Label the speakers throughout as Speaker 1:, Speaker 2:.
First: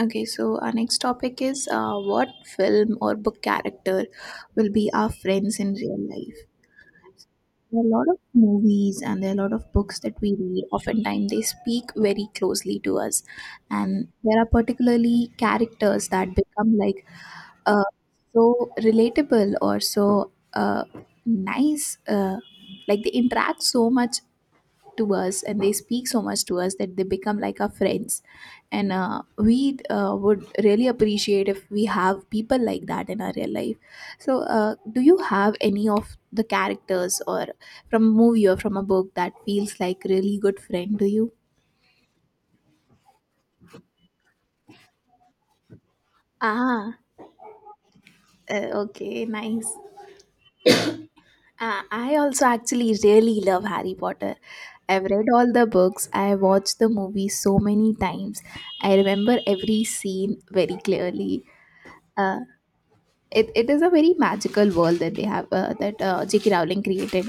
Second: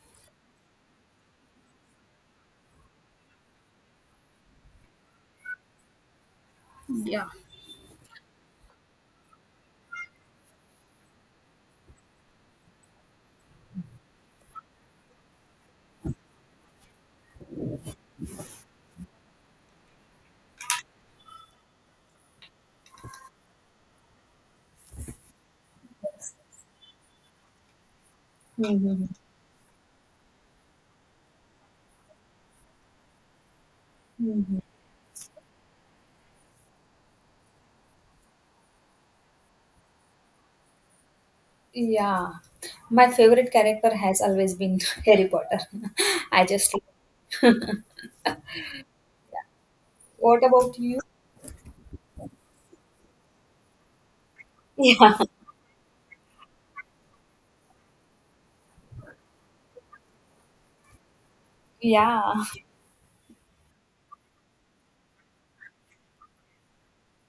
Speaker 1: Okay, so our next topic is what film or book character will be our friends in real life?
Speaker 2: Yeah.
Speaker 1: There are a lot of movies and there are a lot of books that we read. Oftentimes, they speak very closely to us, and there are particularly characters that become like uh, so relatable or so nice. Like they interact so much to us and they speak so much to us that they become like our friends, and
Speaker 2: Mhm.
Speaker 1: we would really appreciate if we have people like that in our real life. So
Speaker 2: Mhm.
Speaker 1: do you have any of the characters or from a movie or from a book that feels like really good friend to you?
Speaker 2: Yeah, my favorite character has always been Harry Potter. I just love.
Speaker 1: ah okay, nice.
Speaker 2: What about you?
Speaker 1: I also actually really love Harry Potter.
Speaker 2: Yeah,
Speaker 1: I've read all the books. I watched the movie so many times. I remember every scene very clearly.
Speaker 2: yeah,
Speaker 1: Uh, it is a very magical world that they have that J.K. Rowling created,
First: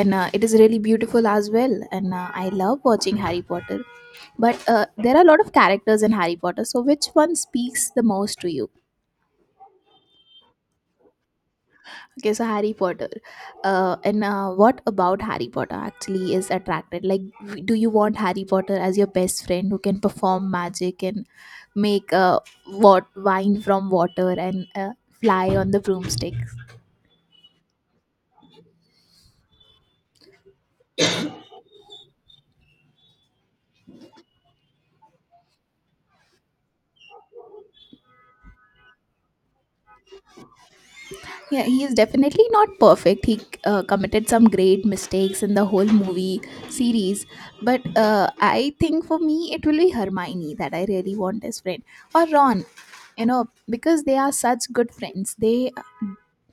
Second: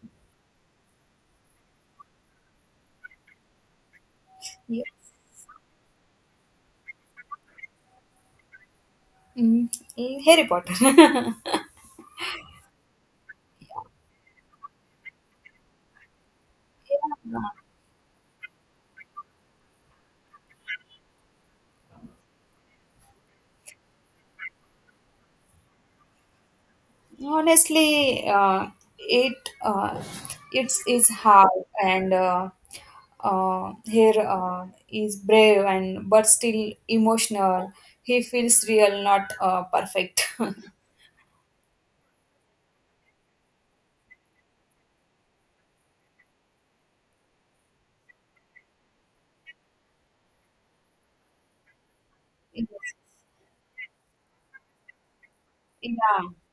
Speaker 1: and it is really beautiful as well. And I love watching Harry Potter, but
Speaker 2: yeah.
Speaker 1: there are a lot of characters in Harry Potter. So which one speaks the most to you?
Speaker 2: Mm, Harry Potter.
Speaker 1: Okay, so Harry Potter, and what about Harry Potter actually is attracted? Like,
Speaker 2: Yeah.
Speaker 1: do you want Harry Potter as your best friend who can perform magic and make what wine from water and fly on the broomsticks?
Speaker 2: Honestly, it uh, it's is hard and here is brave and but still emotional. He feels real, not perfect.
Speaker 1: Yeah, he is definitely not perfect. He committed some great mistakes in the whole movie series. But I think for me, it will be Hermione that I really want as friend, or
Speaker 2: Yeah,
Speaker 1: Ron. You know, because they are such good friends. They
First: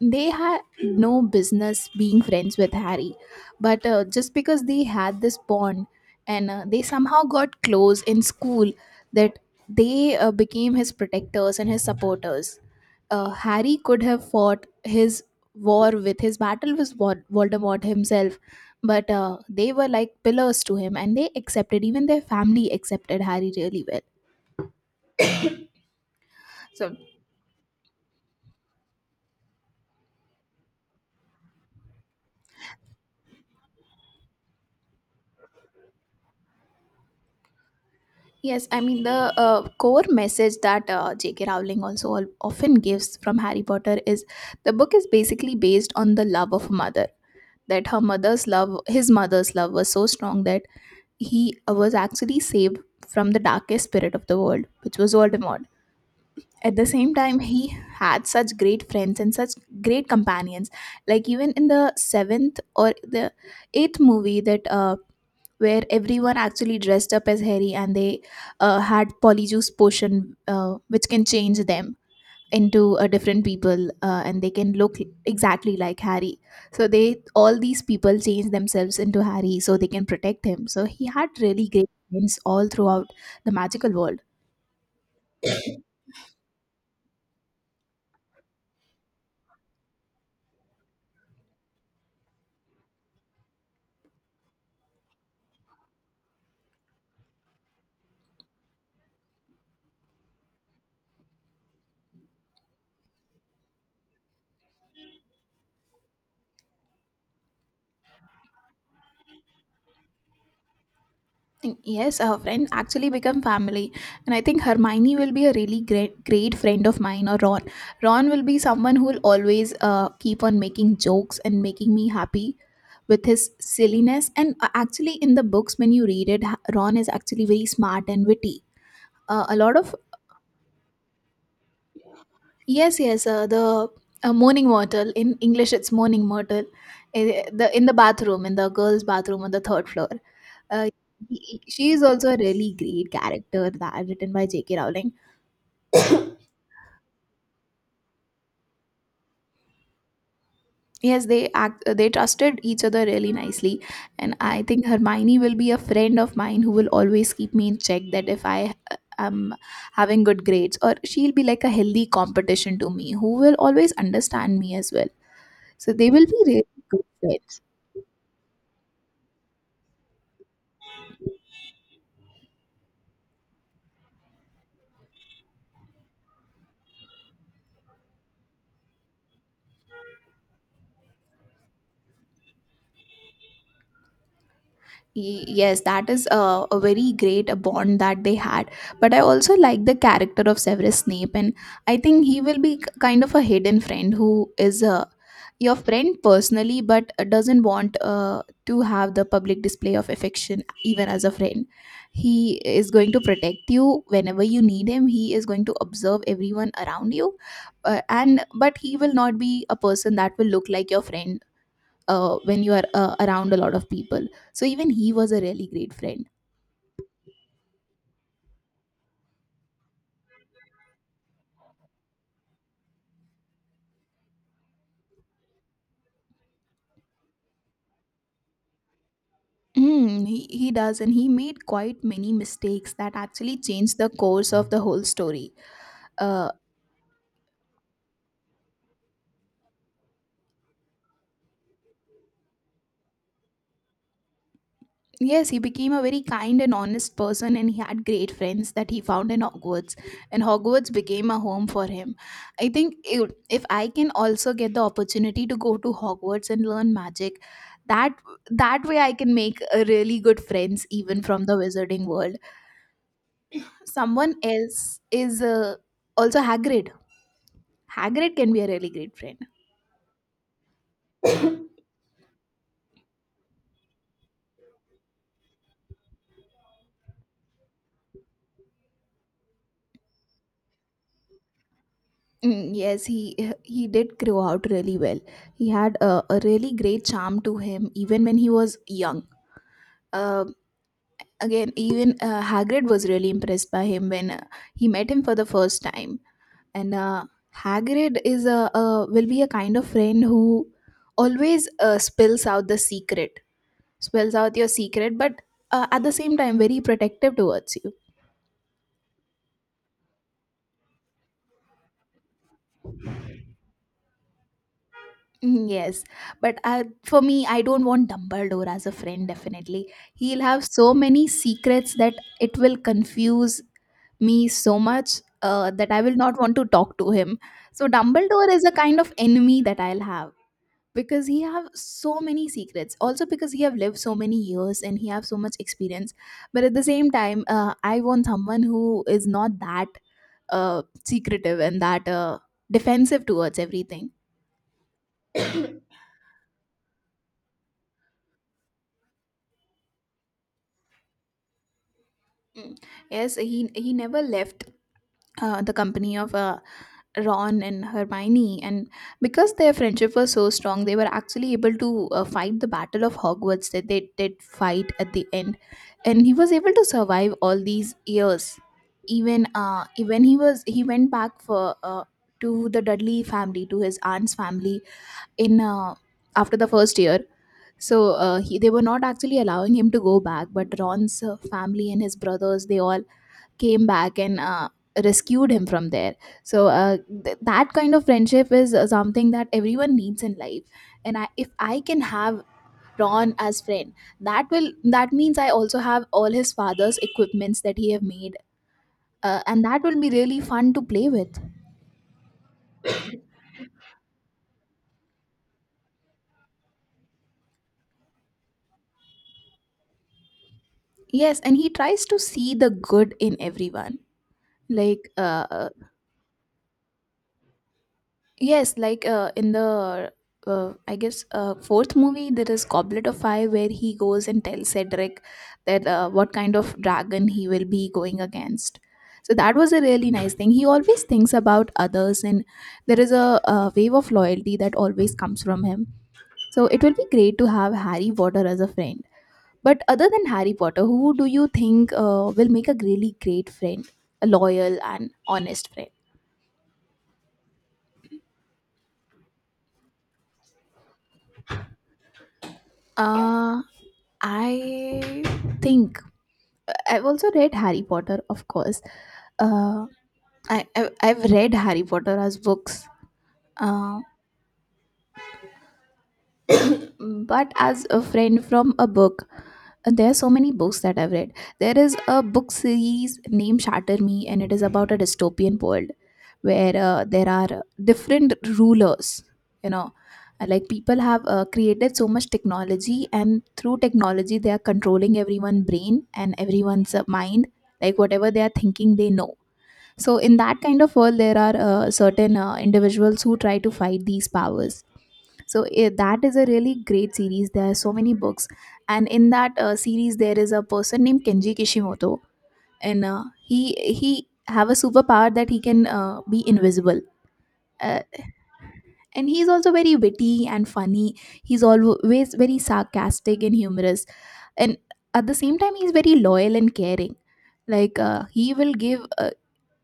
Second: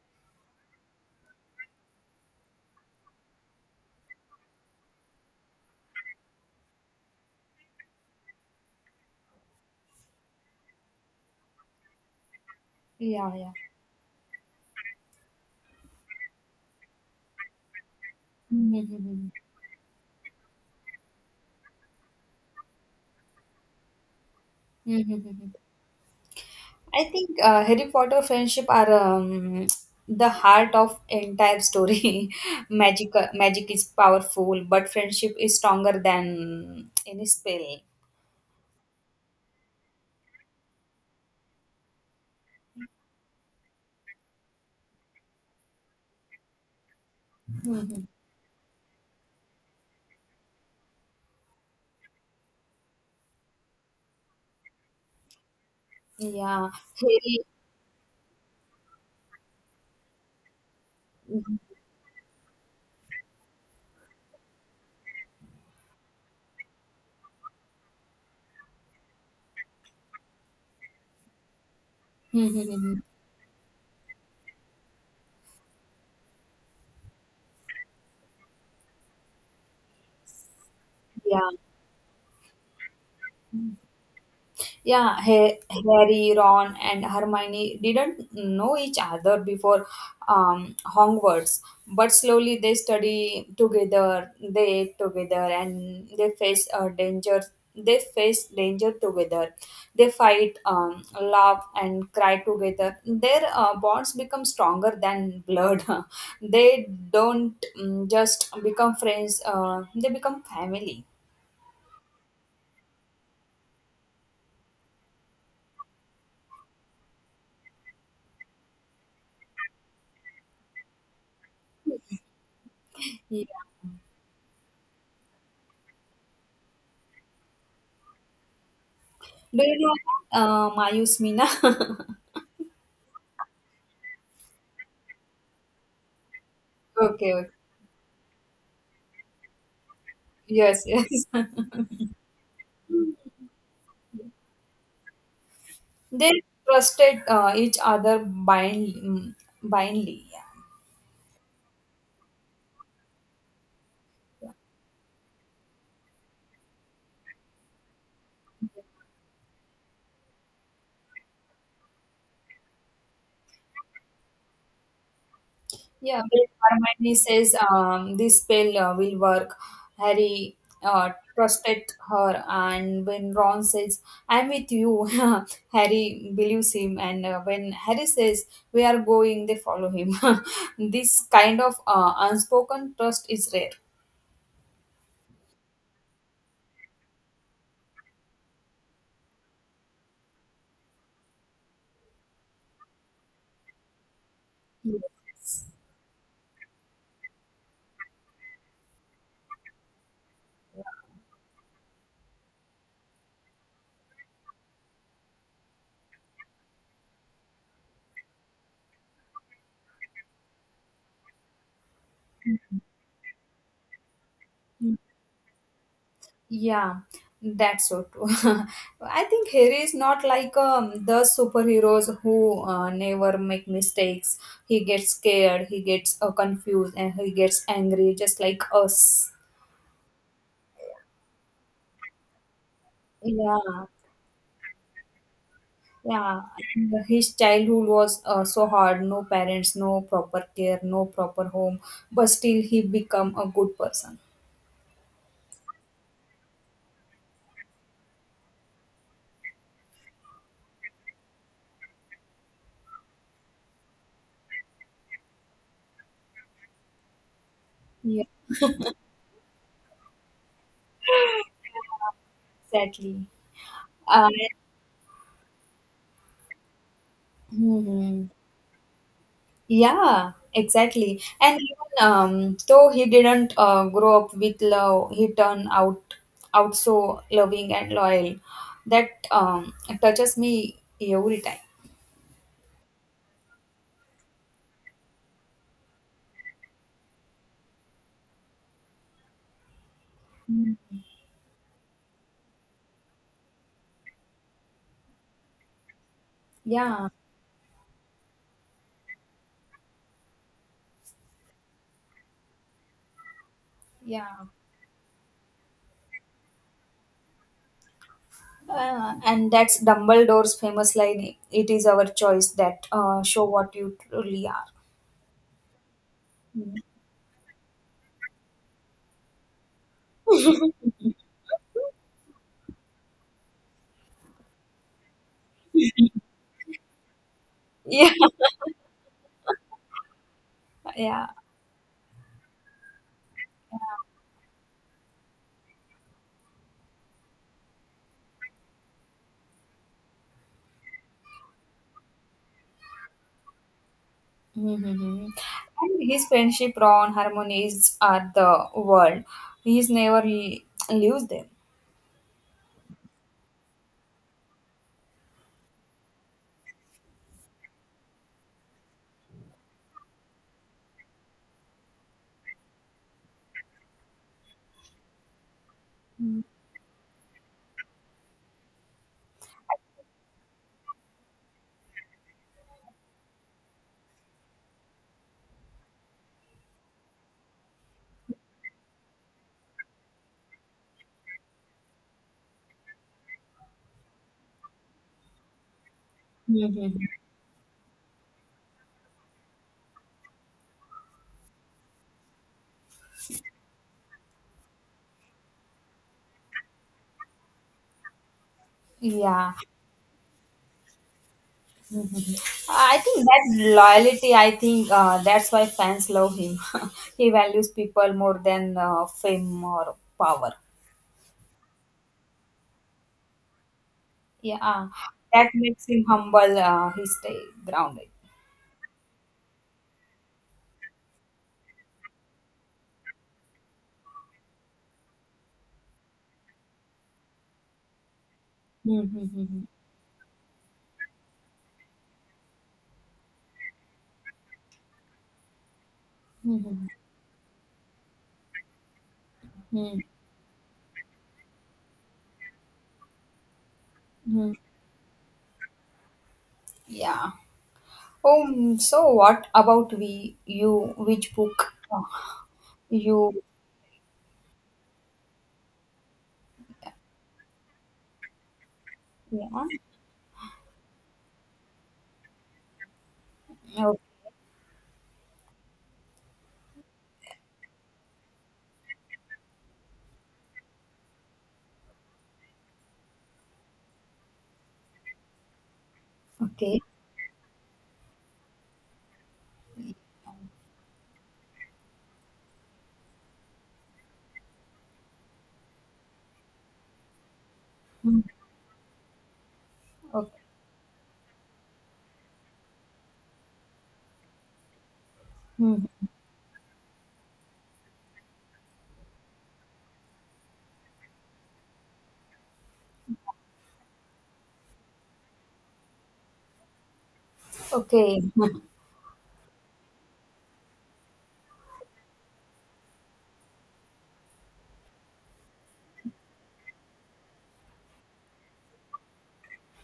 Speaker 1: had no business being friends with Harry, but just because they had this bond and they somehow got close in school, that they became his protectors and his supporters.
Speaker 2: yeah, yeah.
Speaker 1: Harry could have fought his war with his battle with Voldemort himself, but
Speaker 2: Hmm.
Speaker 1: they were like pillars to him, and they accepted. Even their family accepted Harry really well.
Speaker 2: Hmm.
Speaker 1: So
Speaker 2: I think Harry Potter friendship are the heart of entire story. Magic, magic is powerful, but friendship is stronger than any spell.
Speaker 1: yes, I mean the core message that J.K. Rowling often gives from Harry Potter is the book is basically based on the love of a mother. That her
Speaker 2: Hmm.
Speaker 1: mother's love, his mother's love, was so strong that he was actually saved from the darkest spirit of the world, which was Voldemort.
Speaker 2: Yeah,
Speaker 1: At the same
Speaker 2: Harry.
Speaker 1: time he had such great friends and such great companions, like even in
Speaker 2: Mhm.
Speaker 1: the seventh or the eighth movie that where everyone actually dressed up as Harry, and they had polyjuice potion which can change them into
Speaker 2: Mhm.
Speaker 1: a different people, and they can look exactly like Harry. So they, all these people change themselves into Harry so they can protect him, so he had
Speaker 2: Yeah.
Speaker 1: really great friends all throughout the magical world.
Speaker 2: Yeah, Harry, Ron, and Hermione didn't know each other before Hogwarts, but slowly they study together, they eat together, and they face danger. They face danger together. They fight, laugh, and cry together. Their bonds become stronger than blood. They don't just become friends. They become family.
Speaker 1: Yes, her friend actually become family, and I think Hermione will be a really great friend of mine. Or Ron, Ron will be someone who will always keep on making jokes and making me happy with
Speaker 2: Yeah.
Speaker 1: his silliness. And actually, in the books, when you read it, Ron is actually very smart and witty. A
Speaker 2: Do
Speaker 1: lot
Speaker 2: you
Speaker 1: of
Speaker 2: know Mayus Meena?
Speaker 1: yes, yes, the morning mortal in English, it's morning mortal.
Speaker 2: Okay. Okay.
Speaker 1: The in the bathroom, in the girls' bathroom on the third floor.
Speaker 2: Yes.
Speaker 1: Uh,
Speaker 2: Yes.
Speaker 1: she is also a really great character that written by J.K. Rowling.
Speaker 2: They trusted each other blindly. Blindly. Yeah.
Speaker 1: Yes they act they trusted each other really nicely, and I think Hermione will be a friend of mine who will always keep me in check, that if I uh, am having good grades, or she'll be like a healthy competition to me who will always understand me as well. So they
Speaker 2: Yeah.
Speaker 1: will be
Speaker 2: But
Speaker 1: really good
Speaker 2: Hermione says
Speaker 1: friends.
Speaker 2: this spell will work. Harry trusted her, and when Ron says, "I'm with you," Harry believes him, and when Harry says, "We are going," they follow him. This kind of unspoken trust is rare.
Speaker 1: Yes, that is a very great bond that they had, but I also like the character of Severus Snape, and I think he will be kind of a hidden friend who is a your friend personally, but doesn't want to have the public display of affection even as a friend. He is going to protect you whenever you need him, he is going to observe everyone around you, and but he will not be a person that will look like your friend when you are around a lot of people. So even he was a really great friend.
Speaker 2: Yeah, that's so true. I think Harry is not like the superheroes who never make mistakes. He gets scared, he gets confused, and he gets angry, just like us.
Speaker 1: He does, and he made quite many mistakes that actually
Speaker 2: Yeah,
Speaker 1: changed the course of the whole story.
Speaker 2: yeah.
Speaker 1: Uh,
Speaker 2: And his childhood was so hard. No parents, no proper care, no proper home. But still, he become a good person.
Speaker 1: yes, he became a very kind and honest person, and he had great friends that he found in Hogwarts, and Hogwarts became a home for him. I think if I can also get the opportunity to go to Hogwarts and learn magic, that
Speaker 2: Yeah,
Speaker 1: that way I can make a really good friends even from the wizarding world.
Speaker 2: exactly. Uh,
Speaker 1: Someone else is also Hagrid.
Speaker 2: mhm.
Speaker 1: Hagrid can be a really great friend.
Speaker 2: Yeah, exactly. And even though he didn't grow up with love, he turned out so loving and loyal. That touches me every time.
Speaker 1: Mm, yes, he did grow out really well. He had a really great charm to him, even when he was young. Um
Speaker 2: Mm.
Speaker 1: Again, even Hagrid was really impressed by him when he met him for the first time. And
Speaker 2: Yeah,
Speaker 1: Hagrid is a will be a kind of friend who always spills
Speaker 2: yeah.
Speaker 1: out your secret, but at the same time very protective towards you.
Speaker 2: And that's Dumbledore's famous line, it is our choice that show what you truly are.
Speaker 1: Mm, yes, but
Speaker 2: Mm.
Speaker 1: for me, I don't want Dumbledore as a friend, definitely. He'll have so many secrets that it will confuse me so much that I will not want to talk to him. So
Speaker 2: Yeah,
Speaker 1: Dumbledore is a kind of enemy that I'll have, because
Speaker 2: yeah.
Speaker 1: he have so many secrets. Also because he have lived so many years and he have so much experience. But at the same time, I want someone who is not that secretive and that defensive towards everything.
Speaker 2: Hmm. And his friendship, Ron, harmonies are the world. He's never leaves them.
Speaker 1: Mm. Yes, he never left the company of Ron and Hermione, and because their friendship was so strong, they were actually able to fight the Battle of Hogwarts that they did fight at the end, and he was able to survive all these years. Even when he went back for to the Dudley family, to his aunt's family in after the first year, so they were not actually allowing him to go back, but Ron's family and his brothers, they all came back and rescued him from there. So
Speaker 2: Hmm.
Speaker 1: that kind of friendship is something that everyone needs in life, and I if I can have Ron as friend, that means I also have all his father's equipments that he have made,
Speaker 2: Yeah.
Speaker 1: and that will be really fun to play with.
Speaker 2: Hmm. I think that loyalty, I think that's why fans love him. He values people more than fame or power.
Speaker 1: Yes, and he tries to see the good in everyone,
Speaker 2: Yeah.
Speaker 1: like
Speaker 2: That makes him humble. He stay grounded.
Speaker 1: yes, like in the I guess fourth movie there is Goblet of Fire where he goes and tells Cedric that what kind of dragon he will be going against. So that
Speaker 2: Mm-hmm.
Speaker 1: was a really nice thing. He always thinks about others, and there is a wave of loyalty that always comes from him. So it
Speaker 2: Mm-hmm.
Speaker 1: will be great to have Harry Potter as a friend. But other than Harry Potter, who do you think will make a really great friend, a
Speaker 2: Hmm.
Speaker 1: loyal and honest friend?
Speaker 2: Yeah. So what about you, which book you,
Speaker 1: Uh, I think I've also read Harry Potter, of course.
Speaker 2: yeah.
Speaker 1: Uh, I've read Harry Potter as books, uh, but as a friend from a book. And there are so many books that I've read. There is a book series named Shatter Me, and it is about a dystopian world where
Speaker 2: Okay.
Speaker 1: there are different rulers. You know,
Speaker 2: Okay.
Speaker 1: like people have created so much technology, and through technology, they are controlling everyone's brain and everyone's mind. Like
Speaker 2: Mm.
Speaker 1: whatever they are thinking, they know. So, in
Speaker 2: Okay.
Speaker 1: that kind of world, there are certain individuals who try to fight these powers. So,
Speaker 2: Mm,
Speaker 1: that is a really great series. There are so many books. And in that series, there is a person named Kenji Kishimoto. And he have a superpower that he can be invisible. Uh,
Speaker 2: okay.
Speaker 1: and he's also very witty and funny. He's always very sarcastic and humorous. And at the same time, he's very loyal and caring, like he will give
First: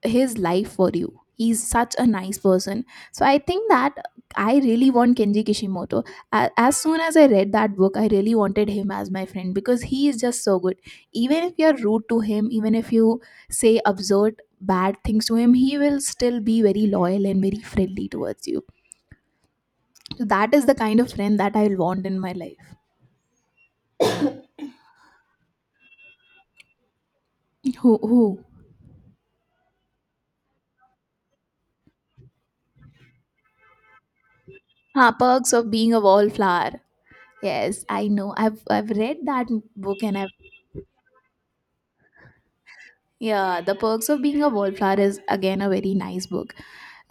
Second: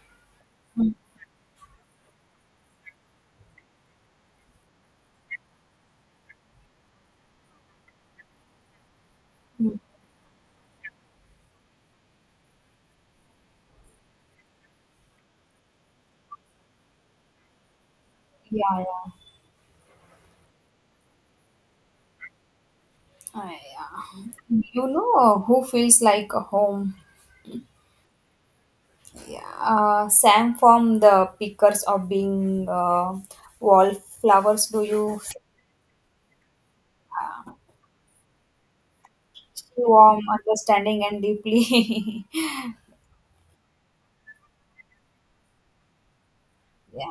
Speaker 1: his life for you. He's such a nice person. So I think that I really want Kenji Kishimoto. As soon as I read that book, I really wanted him as my friend
Speaker 2: Mm.
Speaker 1: because he is just so good. Even if you're rude to him, even if you say absurd bad things to him, he will still be very loyal and very friendly towards
Speaker 2: Yeah,
Speaker 1: you.
Speaker 2: yeah.
Speaker 1: So that is the kind of friend that I want in my life.
Speaker 2: I, uh, You know who feels like a home?
Speaker 1: Who who?
Speaker 2: Yeah, Sam from the Pickers of Being Wallflowers. Do
Speaker 1: Ah,
Speaker 2: you feel
Speaker 1: perks of being a wallflower. Yes, I know. I've read that book and
Speaker 2: warm,
Speaker 1: I've...
Speaker 2: understanding, and deeply?
Speaker 1: Yeah, The Perks of Being a Wallflower is again a very nice book.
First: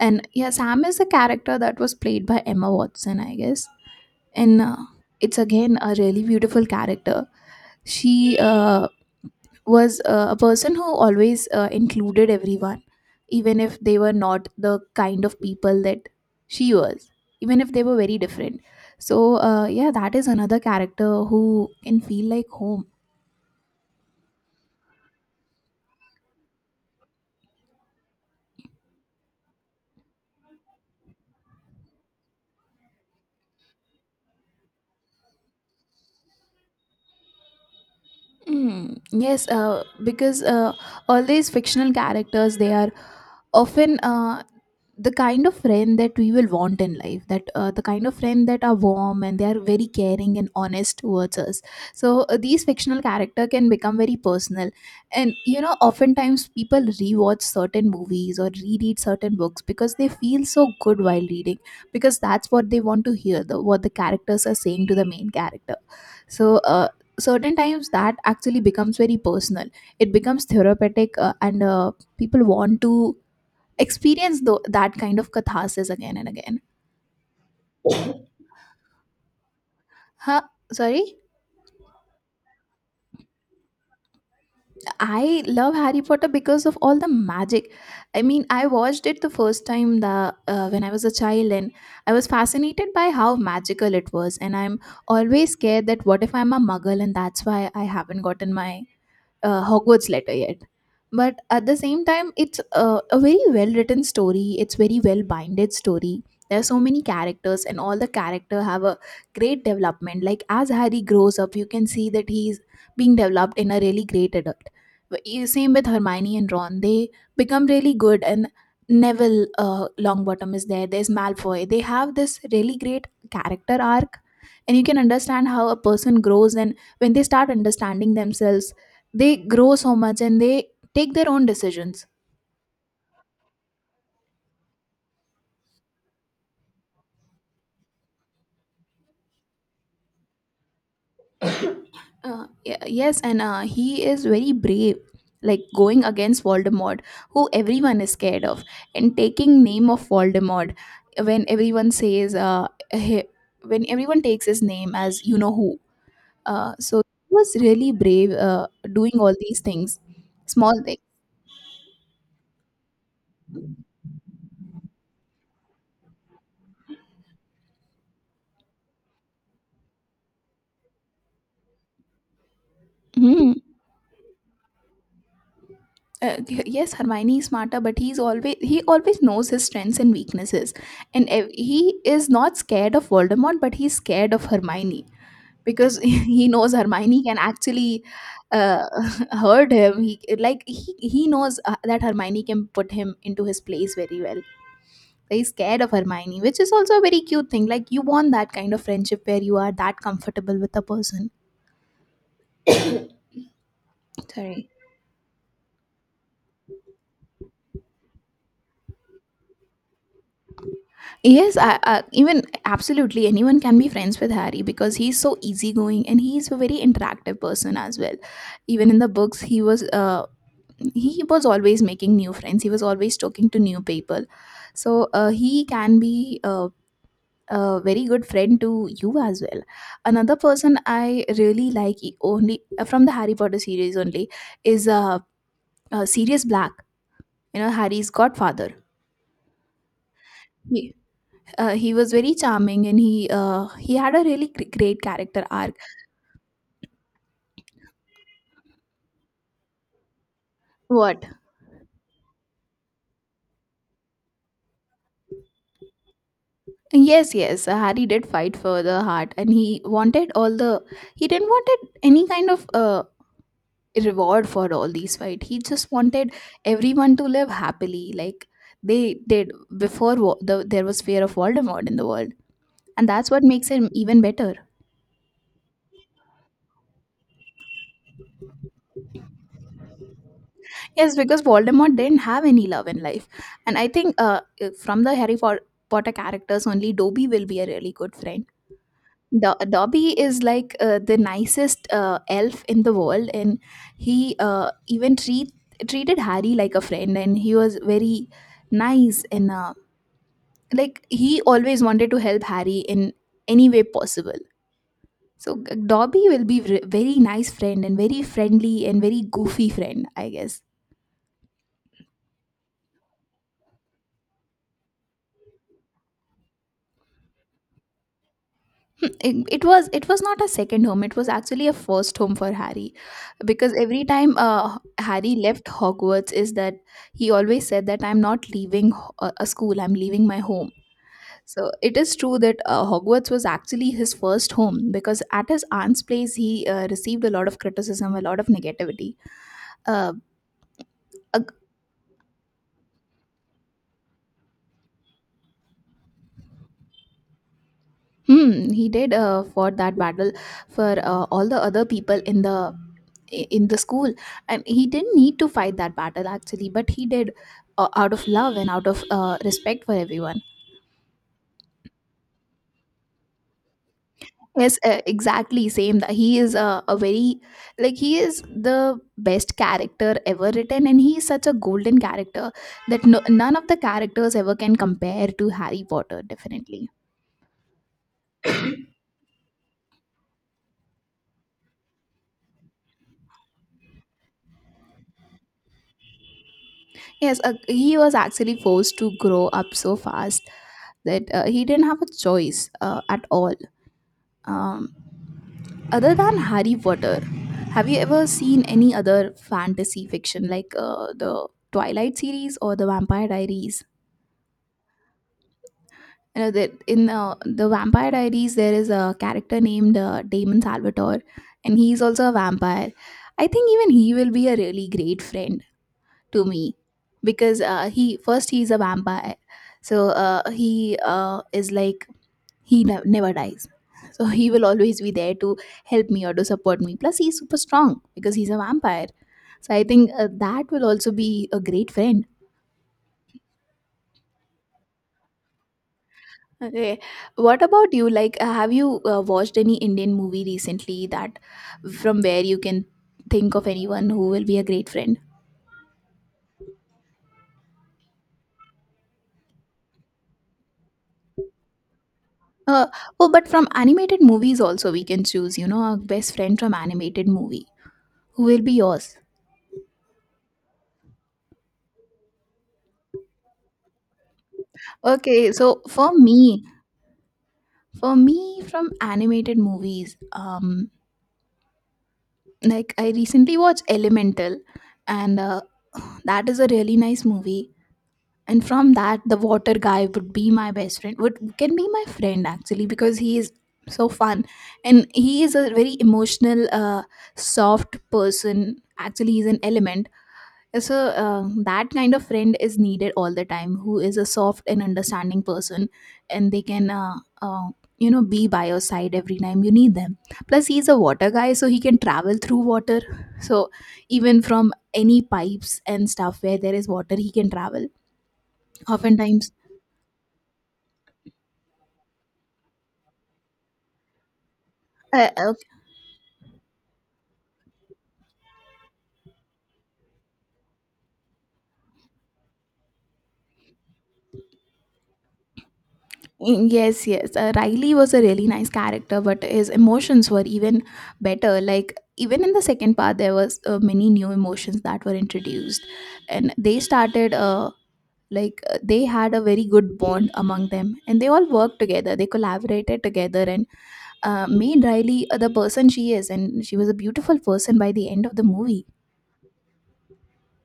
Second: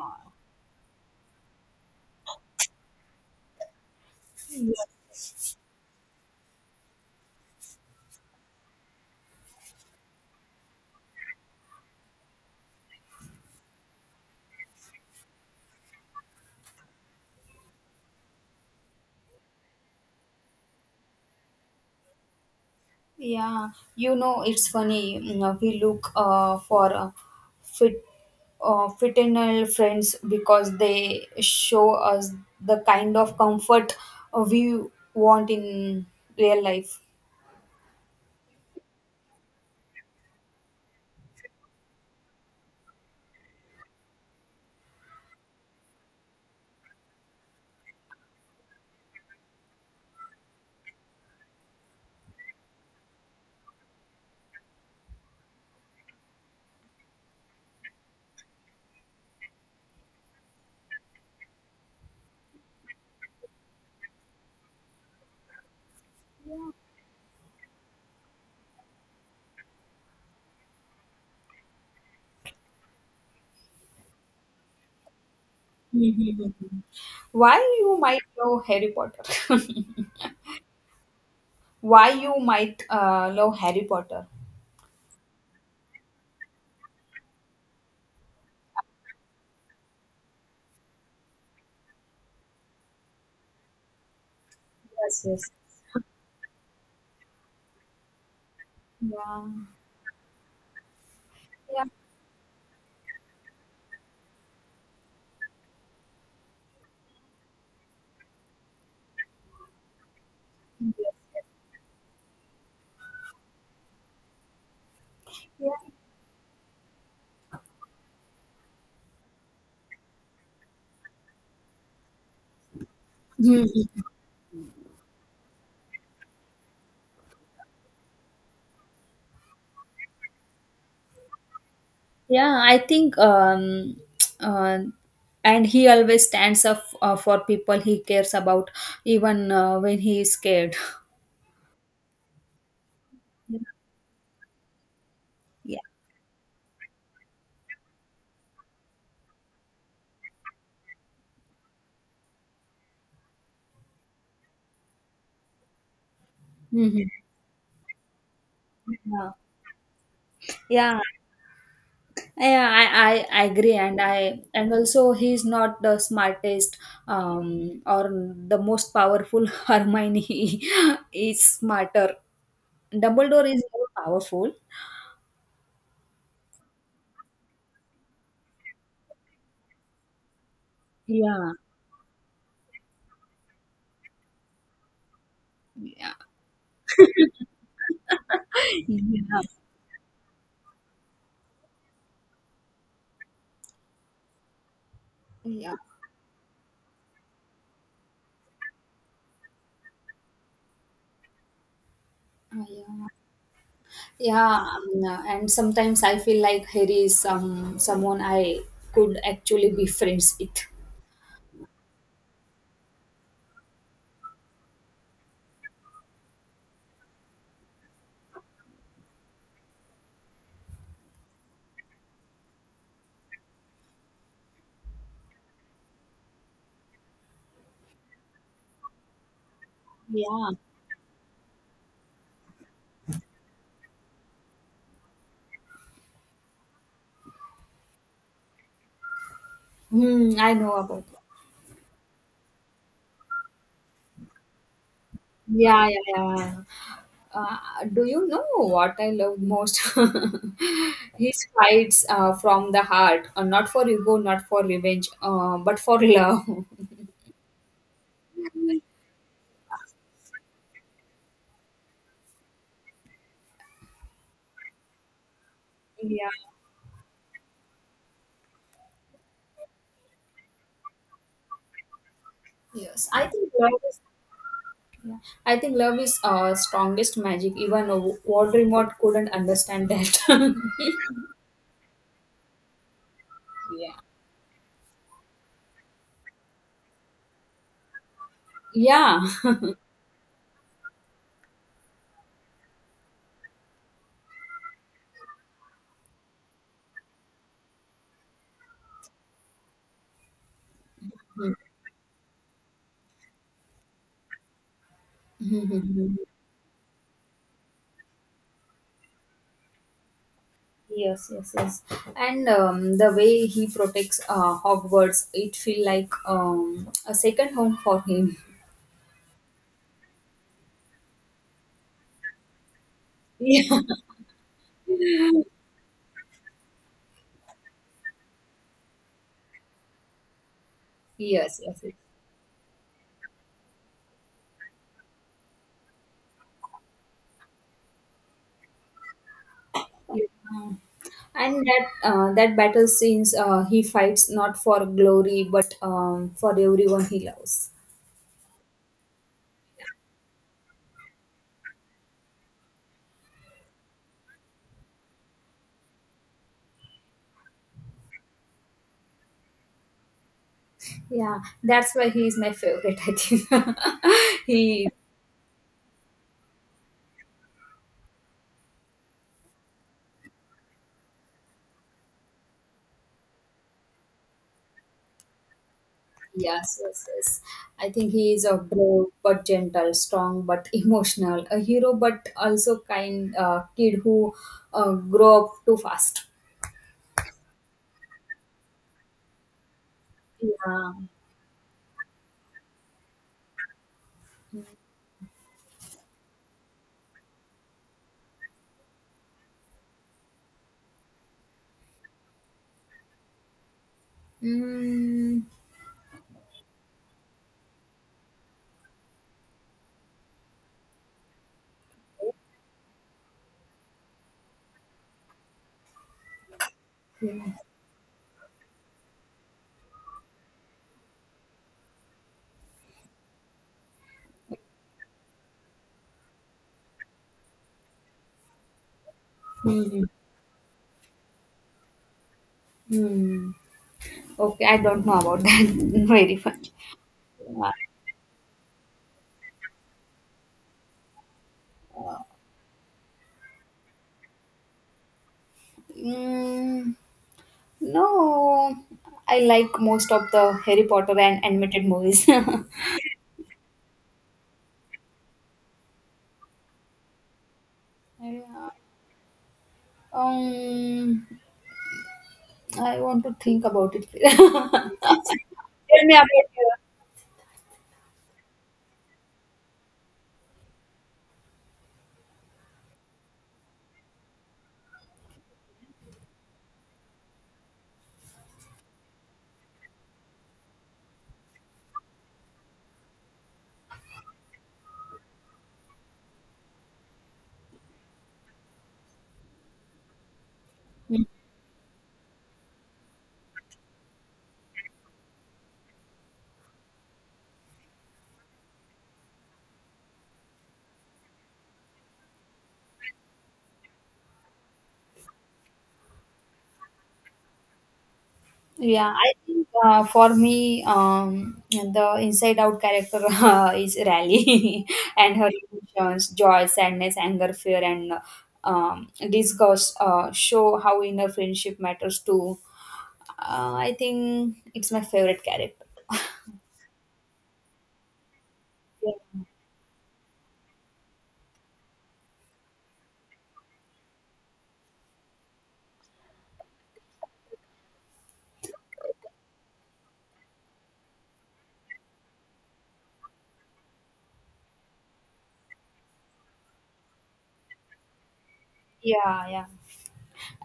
Speaker 1: And yeah, Sam is a character that was played by Emma Watson, I guess. And it's again a really beautiful character. She was a person who always included everyone, even if they were not the kind of people that she was, even if they were very different. So, yeah, that is another character who can feel like home.
Speaker 2: Yeah, you know, it's funny. You know, we look for fit, fraternal friends because they show us the kind of comfort we want in real life.
Speaker 1: Yes, because all these fictional characters, they are often the kind of friend that we will want in life. That the kind of friend that are warm and they are very caring and honest towards us. So these fictional character can become very personal, and you know, oftentimes people rewatch certain movies or reread certain books because they feel so good while reading, because that's what they want to hear. The what the characters are saying to the main character so uh, Certain times that actually becomes very personal. It becomes therapeutic and people want to experience that kind of catharsis again and
Speaker 2: Mhm.
Speaker 1: again.
Speaker 2: Why you might love Harry Potter?
Speaker 1: Huh? Sorry.
Speaker 2: Why you might love Harry Potter?
Speaker 1: I love Harry Potter because of all the magic. I mean, I watched it the first time the when I was a child, and I was fascinated by how magical it was, and I'm
Speaker 2: Yes, yes.
Speaker 1: always scared that what if I'm a muggle, and that's why I haven't gotten my
Speaker 2: Yeah.
Speaker 1: Hogwarts letter yet. But at the
Speaker 2: Yeah.
Speaker 1: same time, it's a very well written story. It's very well binded story. There are so many characters, and all the character have a great development. Like as Harry
Speaker 2: Yes.
Speaker 1: grows up, you can see that he's being developed in a really great adult. But you- Same with
Speaker 2: Yes.
Speaker 1: Hermione and Ron. They become really good, and Neville Longbottom is there. There's Malfoy. They have this really great
Speaker 2: Yeah.
Speaker 1: character
Speaker 2: Mhm.
Speaker 1: arc, and you can understand how a person grows, and when they start understanding themselves, they grow so much and they take their own decisions.
Speaker 2: Yeah, I think, uh, and he always stands up for people he cares about, even when he is scared.
Speaker 1: Yes, and
Speaker 2: Yeah.
Speaker 1: uh, he is very brave, like
Speaker 2: Yeah.
Speaker 1: going against Voldemort, who everyone is scared of, and taking name of Voldemort when everyone he- when everyone takes his name as you know who. So
Speaker 2: Mhm.
Speaker 1: he was really brave doing
Speaker 2: Yeah.
Speaker 1: all these things small
Speaker 2: Yeah. Yeah, I agree, and also he's not the smartest or the most powerful. Hermione is smarter. Dumbledore
Speaker 1: things
Speaker 2: is more powerful.
Speaker 1: Yes, Hermione is smarter, but he always knows his strengths and weaknesses, and
Speaker 2: Yeah,
Speaker 1: ev- he is not scared of Voldemort, but he's scared of Hermione because
Speaker 2: yeah,
Speaker 1: he knows Hermione can actually uh,
Speaker 2: yeah,
Speaker 1: hurt him. He like he knows that Hermione can put him into his place very well. So he's
Speaker 2: yeah.
Speaker 1: scared of Hermione, which is also a very cute thing, like you want that kind of friendship where you are that comfortable with a person.
Speaker 2: Yeah. Yeah,
Speaker 1: Sorry.
Speaker 2: and sometimes I feel like Harry is someone I could actually be friends with.
Speaker 1: Yes, I, even absolutely anyone can be friends with Harry because he's so easygoing and he's a very interactive person as well. Even in the books, he was always making new friends. He was always talking to new people, so he can be a very good friend to you as well. Another
Speaker 2: Yeah.
Speaker 1: person I really like only from the Harry Potter series only is Sirius Black. You know, Harry's godfather.
Speaker 2: Hmm, I know about.
Speaker 1: He was very charming, and he had a really great character arc.
Speaker 2: Yeah, yeah, yeah. Uh, do you know what I love most?
Speaker 1: What?
Speaker 2: His fights from the heart, not for ego, not for revenge, but for love.
Speaker 1: Yes, yes, Harry did fight for the heart, and he wanted all the... he didn't wanted any kind of reward for all these fight. He just
Speaker 2: Yeah,
Speaker 1: wanted everyone to live happily, like they did before there was fear of Voldemort in the world, and
Speaker 2: yes. I
Speaker 1: that's what
Speaker 2: think
Speaker 1: makes
Speaker 2: love
Speaker 1: him
Speaker 2: is.
Speaker 1: even better.
Speaker 2: Yeah. I think love is strongest magic. Even Voldemort couldn't understand that.
Speaker 1: Yes, because Voldemort didn't have any love in life, and I
Speaker 2: Yeah.
Speaker 1: think from the Potter characters only Dobby will be a really good friend.
Speaker 2: Yeah.
Speaker 1: Dobby is like the nicest elf in the world, and he even treated Harry like a friend, and he was very nice, and like he always wanted to help Harry in any way possible. So
Speaker 2: Mhm.
Speaker 1: Dobby will be very nice friend, and very friendly and very goofy friend, I guess.
Speaker 2: Yes, yes, yes. And the way he protects Hogwarts, it feel like a second home for him.
Speaker 1: It was, it was not a second home, it was actually a first home for Harry,
Speaker 2: Yeah.
Speaker 1: because every time Harry left Hogwarts, is that he always said that I'm not leaving a school, I'm leaving my home.
Speaker 2: Yes,
Speaker 1: So
Speaker 2: yes. Yes.
Speaker 1: it is true that Hogwarts was actually his first home, because at his aunt's place he received a lot of criticism, a lot of negativity. uh,
Speaker 2: You- Yeah.
Speaker 1: ag-
Speaker 2: And that that battle scenes, he fights not for glory but for everyone he loves.
Speaker 1: he did fought that battle for all the other people in in the school, and he didn't need to fight that battle actually, but he did, out of love and out of respect for everyone.
Speaker 2: Yeah, that's why he is my favorite. I think
Speaker 1: Yes,
Speaker 2: he
Speaker 1: exactly same that he is a very... like he is the best character ever written, and he is such a golden character that none of the characters ever can compare to Harry Potter
Speaker 2: yes,
Speaker 1: definitely.
Speaker 2: yes, yes. I think he is a brave but gentle, strong but emotional, a hero but also kind kid who grow up too fast.
Speaker 1: Yes, he was actually forced to grow up so fast
Speaker 2: Yeah.
Speaker 1: that he didn't have a choice at all. um, Other than Harry Potter, have you ever seen any other fantasy fiction like the Twilight series or the Vampire Diaries?
Speaker 2: Mm.
Speaker 1: You know that in the Vampire Diaries there is a character named Damon Salvatore, and he's also a vampire. I think even he will be a really great friend to me, because he first he's a vampire, so he is like he never dies, so he will always be there to help me or to support me, plus he's super strong because he's a vampire. So I
Speaker 2: Mm.
Speaker 1: think that will also be a great friend.
Speaker 2: Mm. Okay, I don't know about that. Very fun.
Speaker 1: Okay, what about you, like have you watched any Indian movie recently that from where you can think of anyone who will be a great friend?
Speaker 2: Mm, no, I like most of the Harry Potter and animated movies.
Speaker 1: uh, oh, but from animated movies also we can choose, you know, a best friend from animated movie who will
Speaker 2: Uh,
Speaker 1: be yours.
Speaker 2: um, I want to think about it.
Speaker 1: okay so
Speaker 2: Tell
Speaker 1: for
Speaker 2: me about
Speaker 1: me for me, from animated movies, like I recently watched Elemental, and that is a really nice movie, and from that, the water guy would be my best friend, would can be my friend actually, because he is so fun, and he is a very emotional, soft person. Actually he's an element. So
Speaker 2: you.
Speaker 1: that kind of friend is needed all the time, who is a soft and understanding person, and they can uh, you know, be by your side every time you need them. Plus he's a water guy, so he can travel through water, so even from any pipes and stuff where there is water he can travel.
Speaker 2: Yeah, I
Speaker 1: Oftentimes
Speaker 2: think for me, the inside out character is Rally
Speaker 1: uh,
Speaker 2: and
Speaker 1: uh,
Speaker 2: her emotions, joy, sadness, anger, fear, and disgust show how inner friendship matters too. I think it's my favorite character.
Speaker 1: Yes, yes. Riley was a really nice
Speaker 2: Yeah,
Speaker 1: character, but his emotions were even better. Like even in the second part, there was many new emotions that were introduced, and they started. Like they had a very good bond among them, and they all worked together. They collaborated together, and made Riley the person she is, and she was a beautiful person by the end of the movie.
Speaker 2: yeah. Yeah.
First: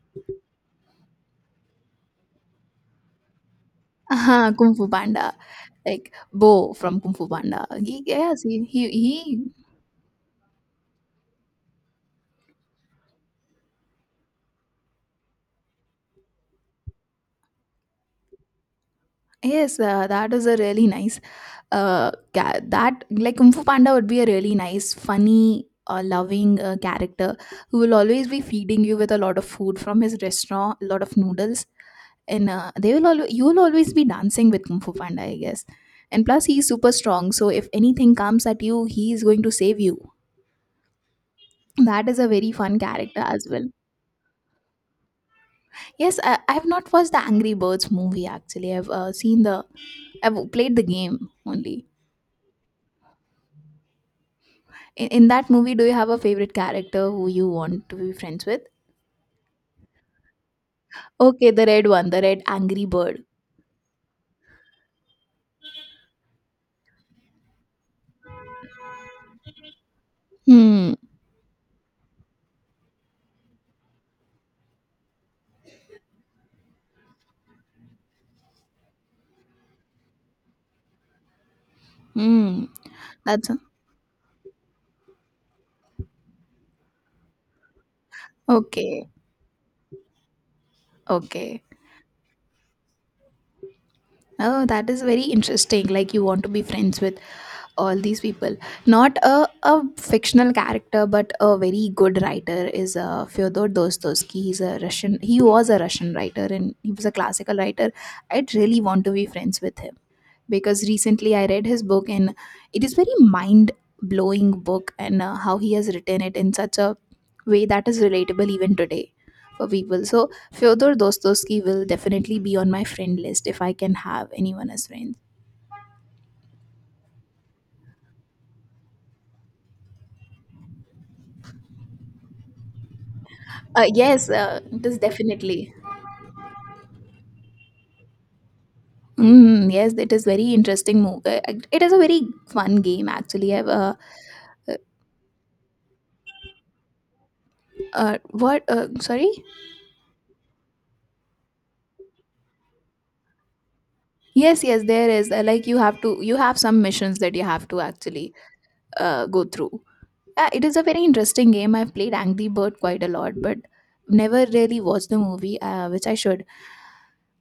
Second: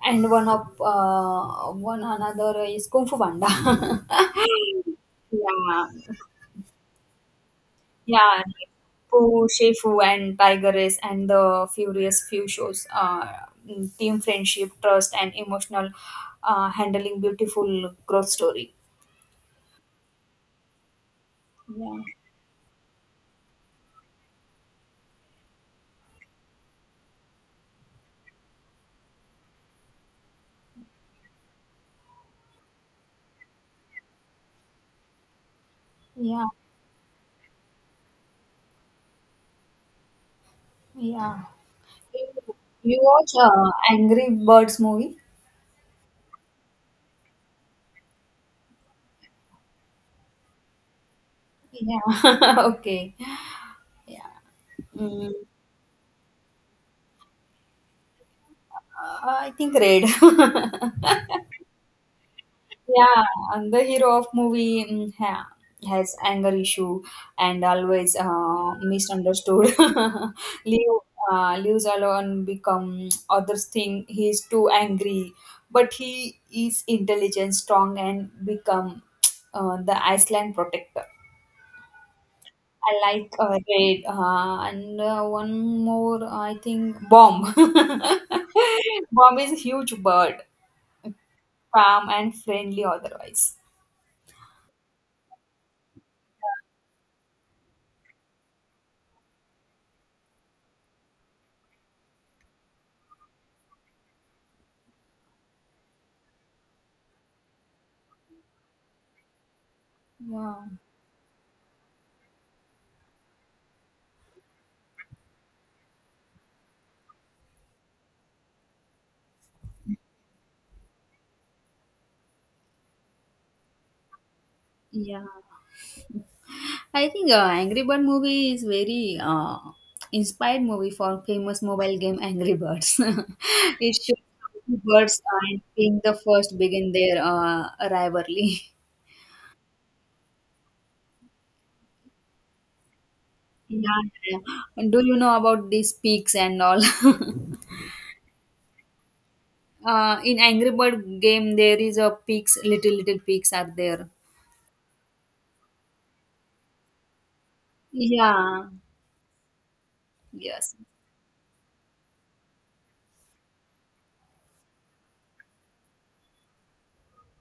Speaker 2: And one of one another is Kung Fu Panda.
Speaker 1: Kung Fu Panda,
Speaker 2: Yeah.
Speaker 1: like Bo from Kung Fu Panda. He,
Speaker 2: Yeah,
Speaker 1: yes,
Speaker 2: and
Speaker 1: he...
Speaker 2: Po, Shefu, and Tigress, and the Furious Few shows. Team friendship, trust, and emotional handling. Beautiful growth story.
Speaker 1: Yes, that is a really nice
Speaker 2: Yeah,
Speaker 1: that, like Kung Fu Panda would be a really nice funny, loving character who will always be feeding you with a lot of food from his restaurant, a lot of noodles, and they will always you will always be dancing with Kung Fu Panda, I guess. And
Speaker 2: yeah,
Speaker 1: plus he's super strong, so if anything comes at you, he is going to save you.
Speaker 2: yeah.
Speaker 1: That is a very
Speaker 2: You
Speaker 1: fun
Speaker 2: you
Speaker 1: character
Speaker 2: watch
Speaker 1: as well.
Speaker 2: Angry Birds movie?
Speaker 1: Yes, I have not watched the Angry Birds movie actually. I've seen the... I've played the game only.
Speaker 2: Yeah. Okay. Yeah.
Speaker 1: In
Speaker 2: Mm,
Speaker 1: that movie, do you have a favorite character who you want to be friends with?
Speaker 2: I think red.
Speaker 1: Okay, the red one, the red angry bird.
Speaker 2: Yeah, and the hero of movie has anger issue and always misunderstood.
Speaker 1: Hmm.
Speaker 2: Leave Leaves alone become others think he's too angry, but he is intelligent, strong, and become the Iceland protector.
Speaker 1: Hmm.
Speaker 2: I like
Speaker 1: That's
Speaker 2: Red and one more I think Bomb.
Speaker 1: okay.
Speaker 2: Bomb is a huge bird,
Speaker 1: Okay.
Speaker 2: calm and friendly otherwise.
Speaker 1: Oh, that is very interesting. Like you want to be friends with all these people. Not a fictional character, but a very good writer is Fyodor Dostoevsky. He's a Russian. He was a Russian writer, and he was a classical writer. I'd really want to be friends with him,
Speaker 2: Yeah.
Speaker 1: because recently I read his book, and it is very mind blowing book, and how he has written it in such a way that is relatable even today for people. So Fyodor Dostoevsky will definitely be on my friend list if I can have anyone as friends.
Speaker 2: Yeah. I think Angry Bird movie is very inspired movie for famous mobile game Angry Birds. It shows
Speaker 1: Yes,
Speaker 2: how two
Speaker 1: it is
Speaker 2: birds and
Speaker 1: definitely.
Speaker 2: being the first begin their rivalry.
Speaker 1: Mm, yes, it is very interesting move. It is a very fun game actually. I've
Speaker 2: Yeah. Yeah.
Speaker 1: uh,
Speaker 2: Do you know about these peaks and all?
Speaker 1: what Sorry.
Speaker 2: Uh, in Angry Bird game, there is a peaks. Little little peaks are there.
Speaker 1: Yes, yes, there is, like you have to you have some missions that you have to actually
Speaker 2: Yeah.
Speaker 1: go through. Yeah, it
Speaker 2: Yes.
Speaker 1: is a very interesting game. I've played Angry Bird quite a lot, but never really watched the movie, which I should.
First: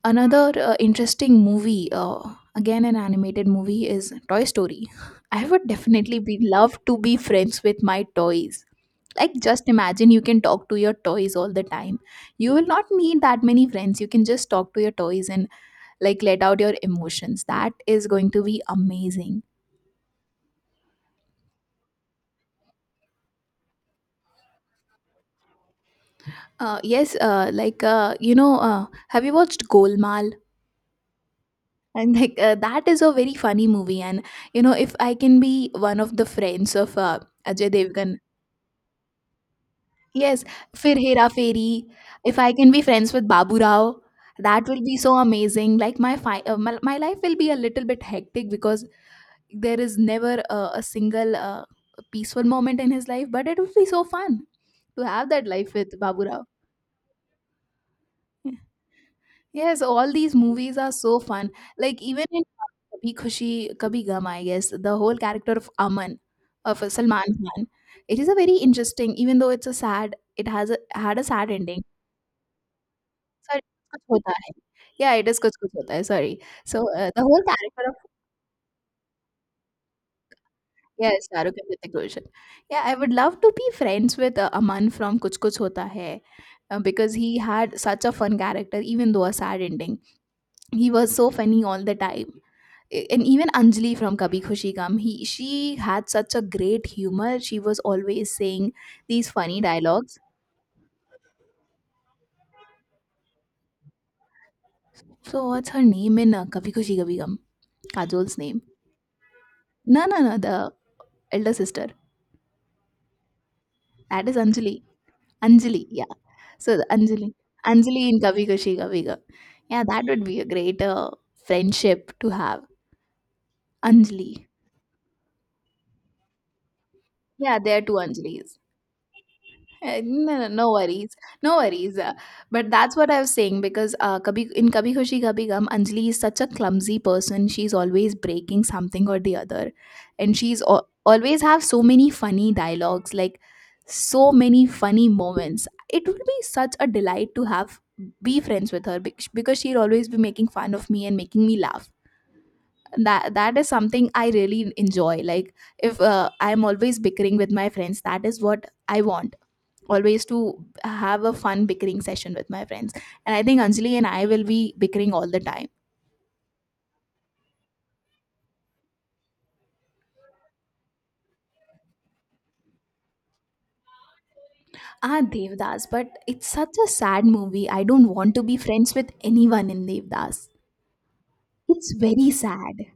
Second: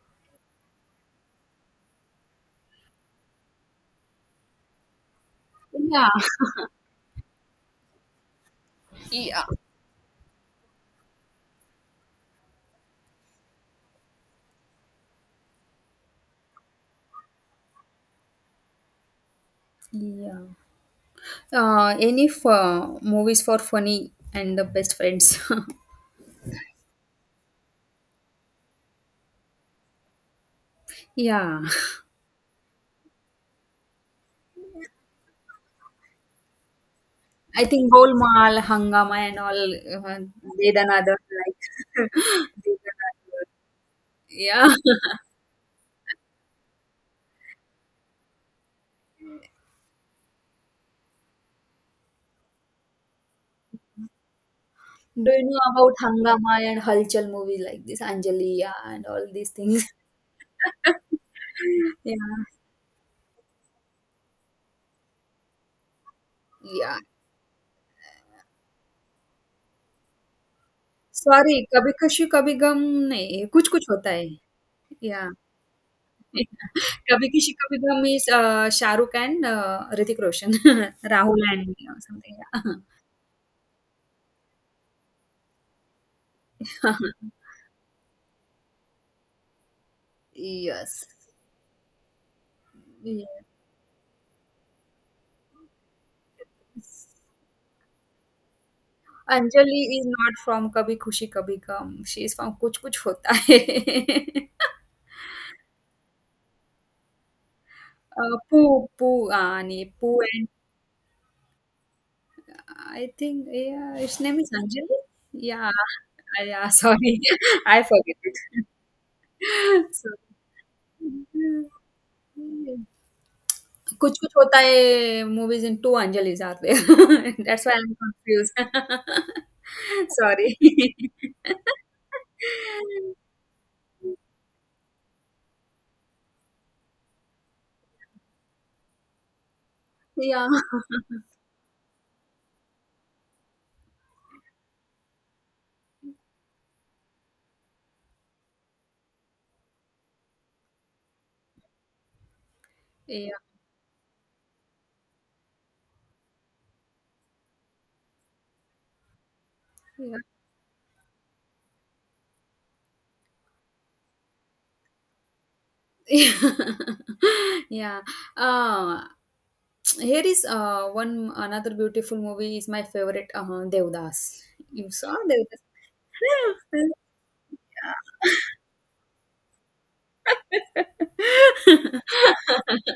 Speaker 1: Another interesting movie, again an animated movie, is Toy Story. I would
Speaker 2: Yeah.
Speaker 1: definitely be love to be friends with my toys. Like,
Speaker 2: Yeah.
Speaker 1: just imagine you can talk to your toys all the time. You will not need that many friends. You can just talk to your toys and like let out your emotions. That is going to be amazing.
Speaker 2: Yeah. Any for movies for funny and the best friends.
Speaker 1: Have you watched Golmaal?
Speaker 2: Yeah,
Speaker 1: And like, that is a very funny movie. And if I can be one of the friends of
Speaker 2: I
Speaker 1: Ajay
Speaker 2: think
Speaker 1: Devgan,
Speaker 2: Golmaal, Hangama, and all.
Speaker 1: yes, fir
Speaker 2: Dedanadar,
Speaker 1: Hera
Speaker 2: like
Speaker 1: Fairy. If I can be friends with
Speaker 2: Dedanadar.
Speaker 1: Babu Rao, that
Speaker 2: Yeah.
Speaker 1: will be so amazing. Like my, my life will be a little bit hectic because there is never a single peaceful moment in his life, but it would be so fun to have
Speaker 2: Do you
Speaker 1: that
Speaker 2: know
Speaker 1: life
Speaker 2: about
Speaker 1: with Babu Rao.
Speaker 2: Hangama and Halchal movies like this, Anjaliya and all these
Speaker 1: Yes,
Speaker 2: things?
Speaker 1: all these movies are so fun. Like
Speaker 2: Yeah,
Speaker 1: even in Kabhi Khushi Kabhi Gham, I guess the whole character of Aman, of
Speaker 2: yeah.
Speaker 1: Salman Khan, it is a very interesting. Even though it's a sad, it has a, had a sad
Speaker 2: Sorry,
Speaker 1: ending.
Speaker 2: कभी खुशी कभी गम नहीं
Speaker 1: Sorry,
Speaker 2: कुछ कुछ
Speaker 1: kuch
Speaker 2: होता है.
Speaker 1: hota hai. Yeah, it
Speaker 2: Yeah.
Speaker 1: is kuch kuch hota hai. Sorry. So the
Speaker 2: कभी
Speaker 1: whole
Speaker 2: किसी कभी
Speaker 1: character of,
Speaker 2: Gham is a, Shahrukh and a, Hrithik Roshan.
Speaker 1: yes, Shah
Speaker 2: Rahul
Speaker 1: Rukh and
Speaker 2: and
Speaker 1: Hrithik Roshan. Yeah,
Speaker 2: something.
Speaker 1: I would love to be friends with Aman from Kuch Kuch Hota Hai, because he had such a fun character, even though a sad ending. He
Speaker 2: Yes.
Speaker 1: was so funny all the time. And
Speaker 2: Yes.
Speaker 1: even Anjali from Kabhi Khushi Gum, he she had such a great humor. She was always saying these funny
Speaker 2: Anjali is
Speaker 1: dialogues.
Speaker 2: not from Kabhi Khushi Kabhi Gum. She is from Kuch Kuch Hota Hai.
Speaker 1: So what's her name in Kabhi Khushi Kabhi Gum? Kajol's name?
Speaker 2: Poo, Poo, Ani,
Speaker 1: No,
Speaker 2: Poo
Speaker 1: no, no.
Speaker 2: and
Speaker 1: The elder sister.
Speaker 2: I think, yeah, his
Speaker 1: That is
Speaker 2: name is
Speaker 1: Anjali.
Speaker 2: Anjali. Yeah,
Speaker 1: Anjali, yeah.
Speaker 2: yeah,
Speaker 1: So the
Speaker 2: sorry.
Speaker 1: Anjali,
Speaker 2: I
Speaker 1: Anjali
Speaker 2: forget
Speaker 1: in Kabhi
Speaker 2: it.
Speaker 1: Khushi Kabhi Gum. Yeah, that would be a great friendship to have.
Speaker 2: So, 'Kuch
Speaker 1: Anjali.
Speaker 2: Kuch Hota Hai' movies in two Anjalis, are there?
Speaker 1: Yeah,
Speaker 2: That's why
Speaker 1: there are two
Speaker 2: I'm confused.
Speaker 1: Anjalis. No, no,
Speaker 2: Sorry.
Speaker 1: no worries, no worries. But that's what I was saying because Kabhi, in Kabhi Khushi Kabhi Gum, Anjali is such a clumsy person. She's always breaking something or the other, and
Speaker 2: Yeah.
Speaker 1: always have so many funny dialogues, like so many funny moments. It would be such a delight to have be friends with her because she'll always be making fun of me and making me laugh.
Speaker 2: Yeah.
Speaker 1: That is something I really enjoy. Like if I'm always bickering with my friends, that is what I want,
Speaker 2: Yeah.
Speaker 1: always to have a fun bickering session with my friends. And I think Anjali and I will be bickering all the time.
Speaker 2: Yeah. Uh, here is one another beautiful movie is my favorite, uh, Devdas. You saw
Speaker 1: Ah,
Speaker 2: Devdas?
Speaker 1: Devdas, but it's such a sad
Speaker 2: Yeah.
Speaker 1: movie. I don't want to be friends with anyone in Devdas. It's very sad.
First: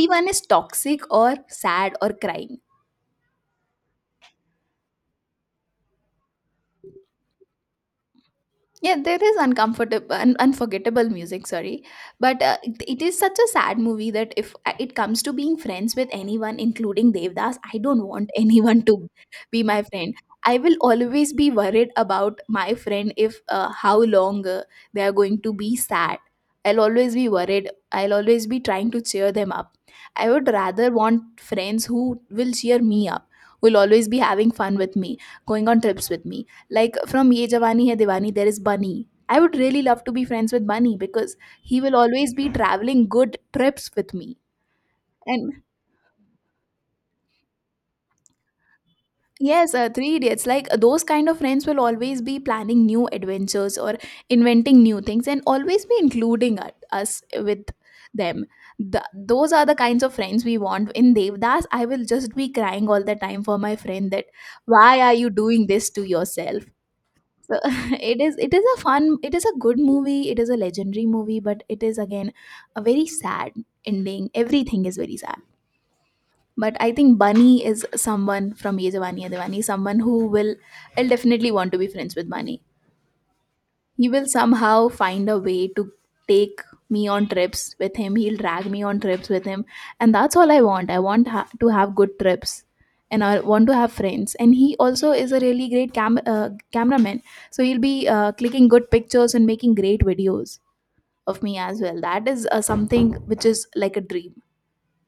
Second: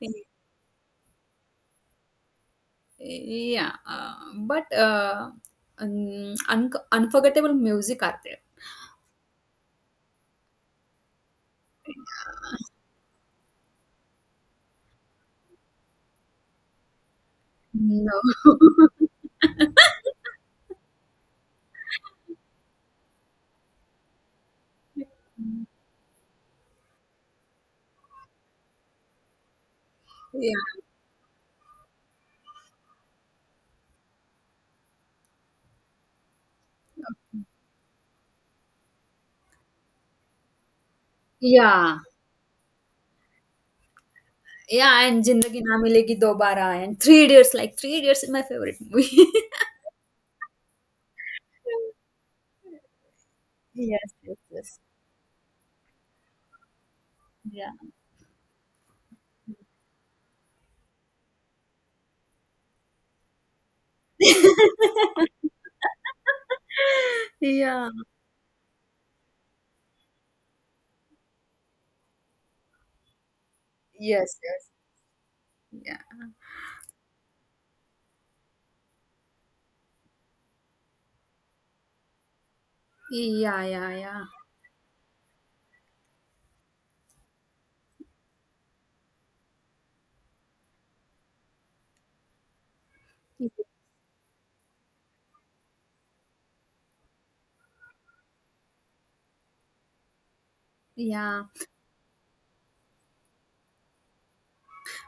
Speaker 2: Yeah.
Speaker 1: is toxic or sad or crying.
Speaker 2: Yeah, but un un unforgettable music are there.
Speaker 1: Yeah, there is uncomfortable, unforgettable music. Sorry, but it is such a sad movie that if it comes to being friends with anyone, including Devdas, I don't
Speaker 2: No.
Speaker 1: want anyone to be my friend. I will always be worried about my friend if how long they are going to be sad. I'll always be worried. I'll always be trying to cheer them up. I would
Speaker 2: Yeah.
Speaker 1: rather want friends who will cheer me up, will always be having fun with me, going on trips with me, like from Ye Jawani Hai Diwani, there is Bunny. I would really love to be friends with Bunny because he will
Speaker 2: Yeah.
Speaker 1: always be traveling good trips with me.
Speaker 2: Yeah, and Zindagi
Speaker 1: And
Speaker 2: Na Milegi Dobara and Three Idiots, like Three Idiots is my favorite movie.
Speaker 1: yes, Three Idiots, like those kind of friends will always be planning new adventures or
Speaker 2: Yes, yes, yes.
Speaker 1: inventing new things and always be including us with
Speaker 2: Yeah.
Speaker 1: them. Those are the kinds of friends we want. In Devdas, I will just be crying all the time for my friend that why are you doing this to yourself? So
Speaker 2: Yeah.
Speaker 1: it is a fun, it is a good movie, it is a legendary movie, but it is again a very sad ending,
Speaker 2: Yes, yes.
Speaker 1: everything is very sad.
Speaker 2: Yeah.
Speaker 1: But I think Bunny is someone from Ye Jawani Hai Diwani, someone who will, I'll definitely want to be friends with Bunny.
Speaker 2: Yeah, yeah,
Speaker 1: He
Speaker 2: yeah.
Speaker 1: will somehow find a way to take me on trips with him, he'll drag me on trips with him, and that's all I want. I want to have good trips, and I want to have friends, and he also is a really great cameraman. So he'll be clicking good pictures and making great videos of
Speaker 2: Yeah.
Speaker 1: me as well. That is something which is like a dream.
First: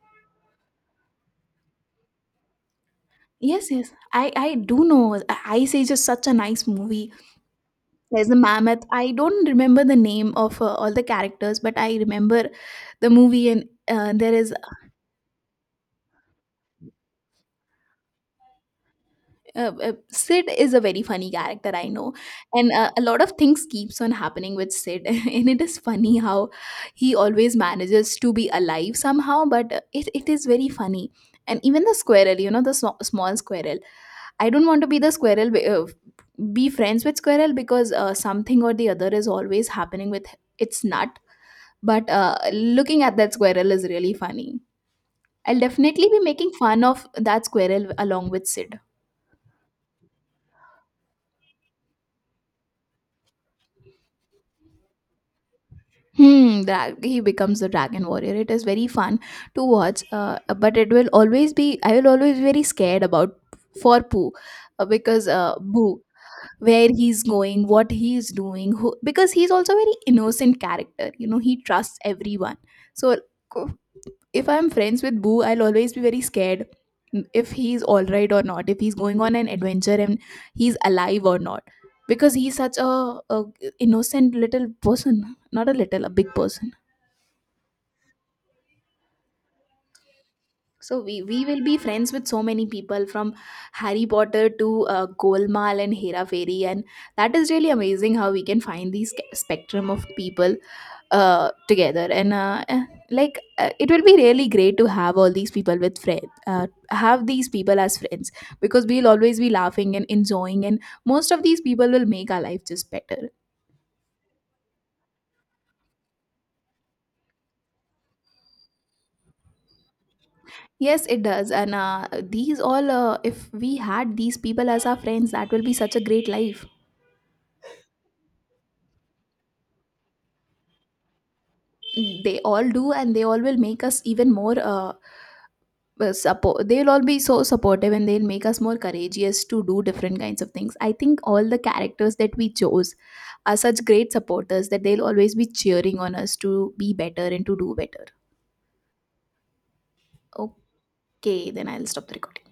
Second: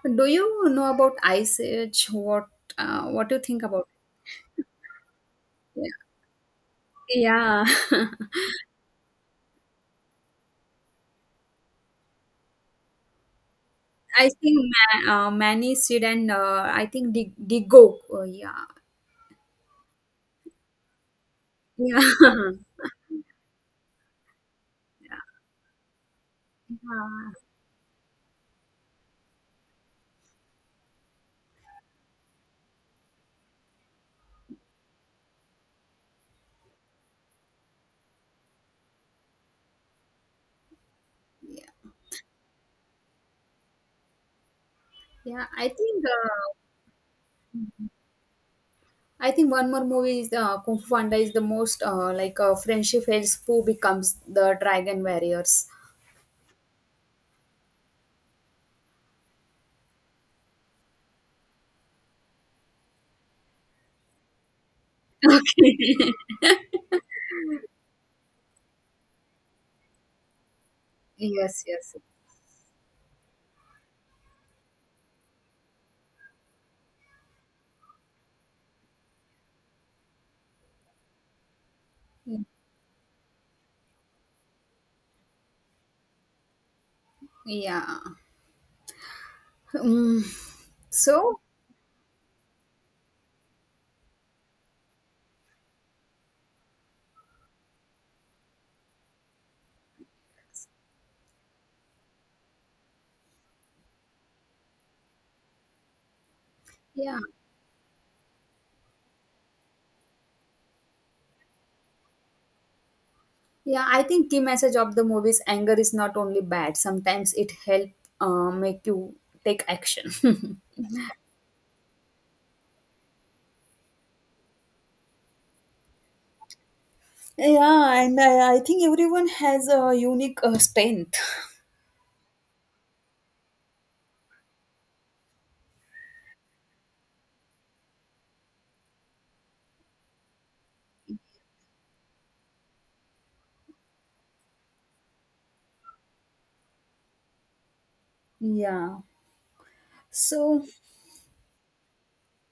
Speaker 2: Do you know about Ice Age? What do you think
Speaker 1: Yes,
Speaker 2: about
Speaker 1: yes, I do know. Ice Age
Speaker 2: it?
Speaker 1: is such a nice movie.
Speaker 2: Yeah. Yeah.
Speaker 1: There's a mammoth. I don't remember the name of all the characters, but I remember the movie, and
Speaker 2: I
Speaker 1: there is
Speaker 2: think Manny, Sid, and I think Digo. Oh, yeah.
Speaker 1: Sid is a very funny character, I
Speaker 2: Yeah.
Speaker 1: know. And a lot of things keeps on happening with Sid
Speaker 2: Yeah.
Speaker 1: and it is funny how he
Speaker 2: Uh,
Speaker 1: always manages to be alive somehow. But it is very funny. And even the squirrel, you know, the small squirrel. I don't want to be the squirrel be friends with squirrel because something or the other is always happening with its nut.
Speaker 2: yeah.
Speaker 1: But looking at that squirrel is really funny.
Speaker 2: Yeah.
Speaker 1: I'll
Speaker 2: I think.
Speaker 1: definitely be making fun of that squirrel along with Sid.
Speaker 2: I think one more movie is Kung Fu Panda is the most friendship fails who becomes the dragon warriors.
Speaker 1: Hmm, that he becomes the dragon warrior. It is very fun to watch, but it will always be. I will always be very scared about for Pooh, because
Speaker 2: Okay.
Speaker 1: Boo, where he's going, what he's doing, who, because he's also a very innocent character. You know, he
Speaker 2: Yes. Yes.
Speaker 1: trusts everyone. So if I'm friends with Boo, I'll always be very scared if he's all right or not, if he's going on an adventure and he's alive or not, because he's such a innocent little person, not a little, a big person.
Speaker 2: Yeah. Mm,
Speaker 1: So
Speaker 2: so.
Speaker 1: we will be friends with so many people from Harry Potter to Golmaal and Hera Fairy, and that is really amazing how we can find these spectrum of people together and it will be really great to have all these people with friends,
Speaker 2: Yeah.
Speaker 1: have these people as friends, because we'll always be laughing and enjoying, and most of these people will make our life just better.
Speaker 2: Yeah, I think key message of the movie is anger is not only bad. Sometimes it help make you take action.
Speaker 1: Yes, it does, and these all, if we had these people as our friends, that will be such a great life.
Speaker 2: Yeah, and I think everyone has a unique strength.
Speaker 1: They all do, and they all will make us even more support, they'll all be so supportive, and they'll make us more courageous to do different kinds of things. I think all the characters that we chose are such great supporters that they'll always be cheering on us to be better and to do better.
Speaker 2: Yeah. So
Speaker 1: Okay, then I'll stop the recording.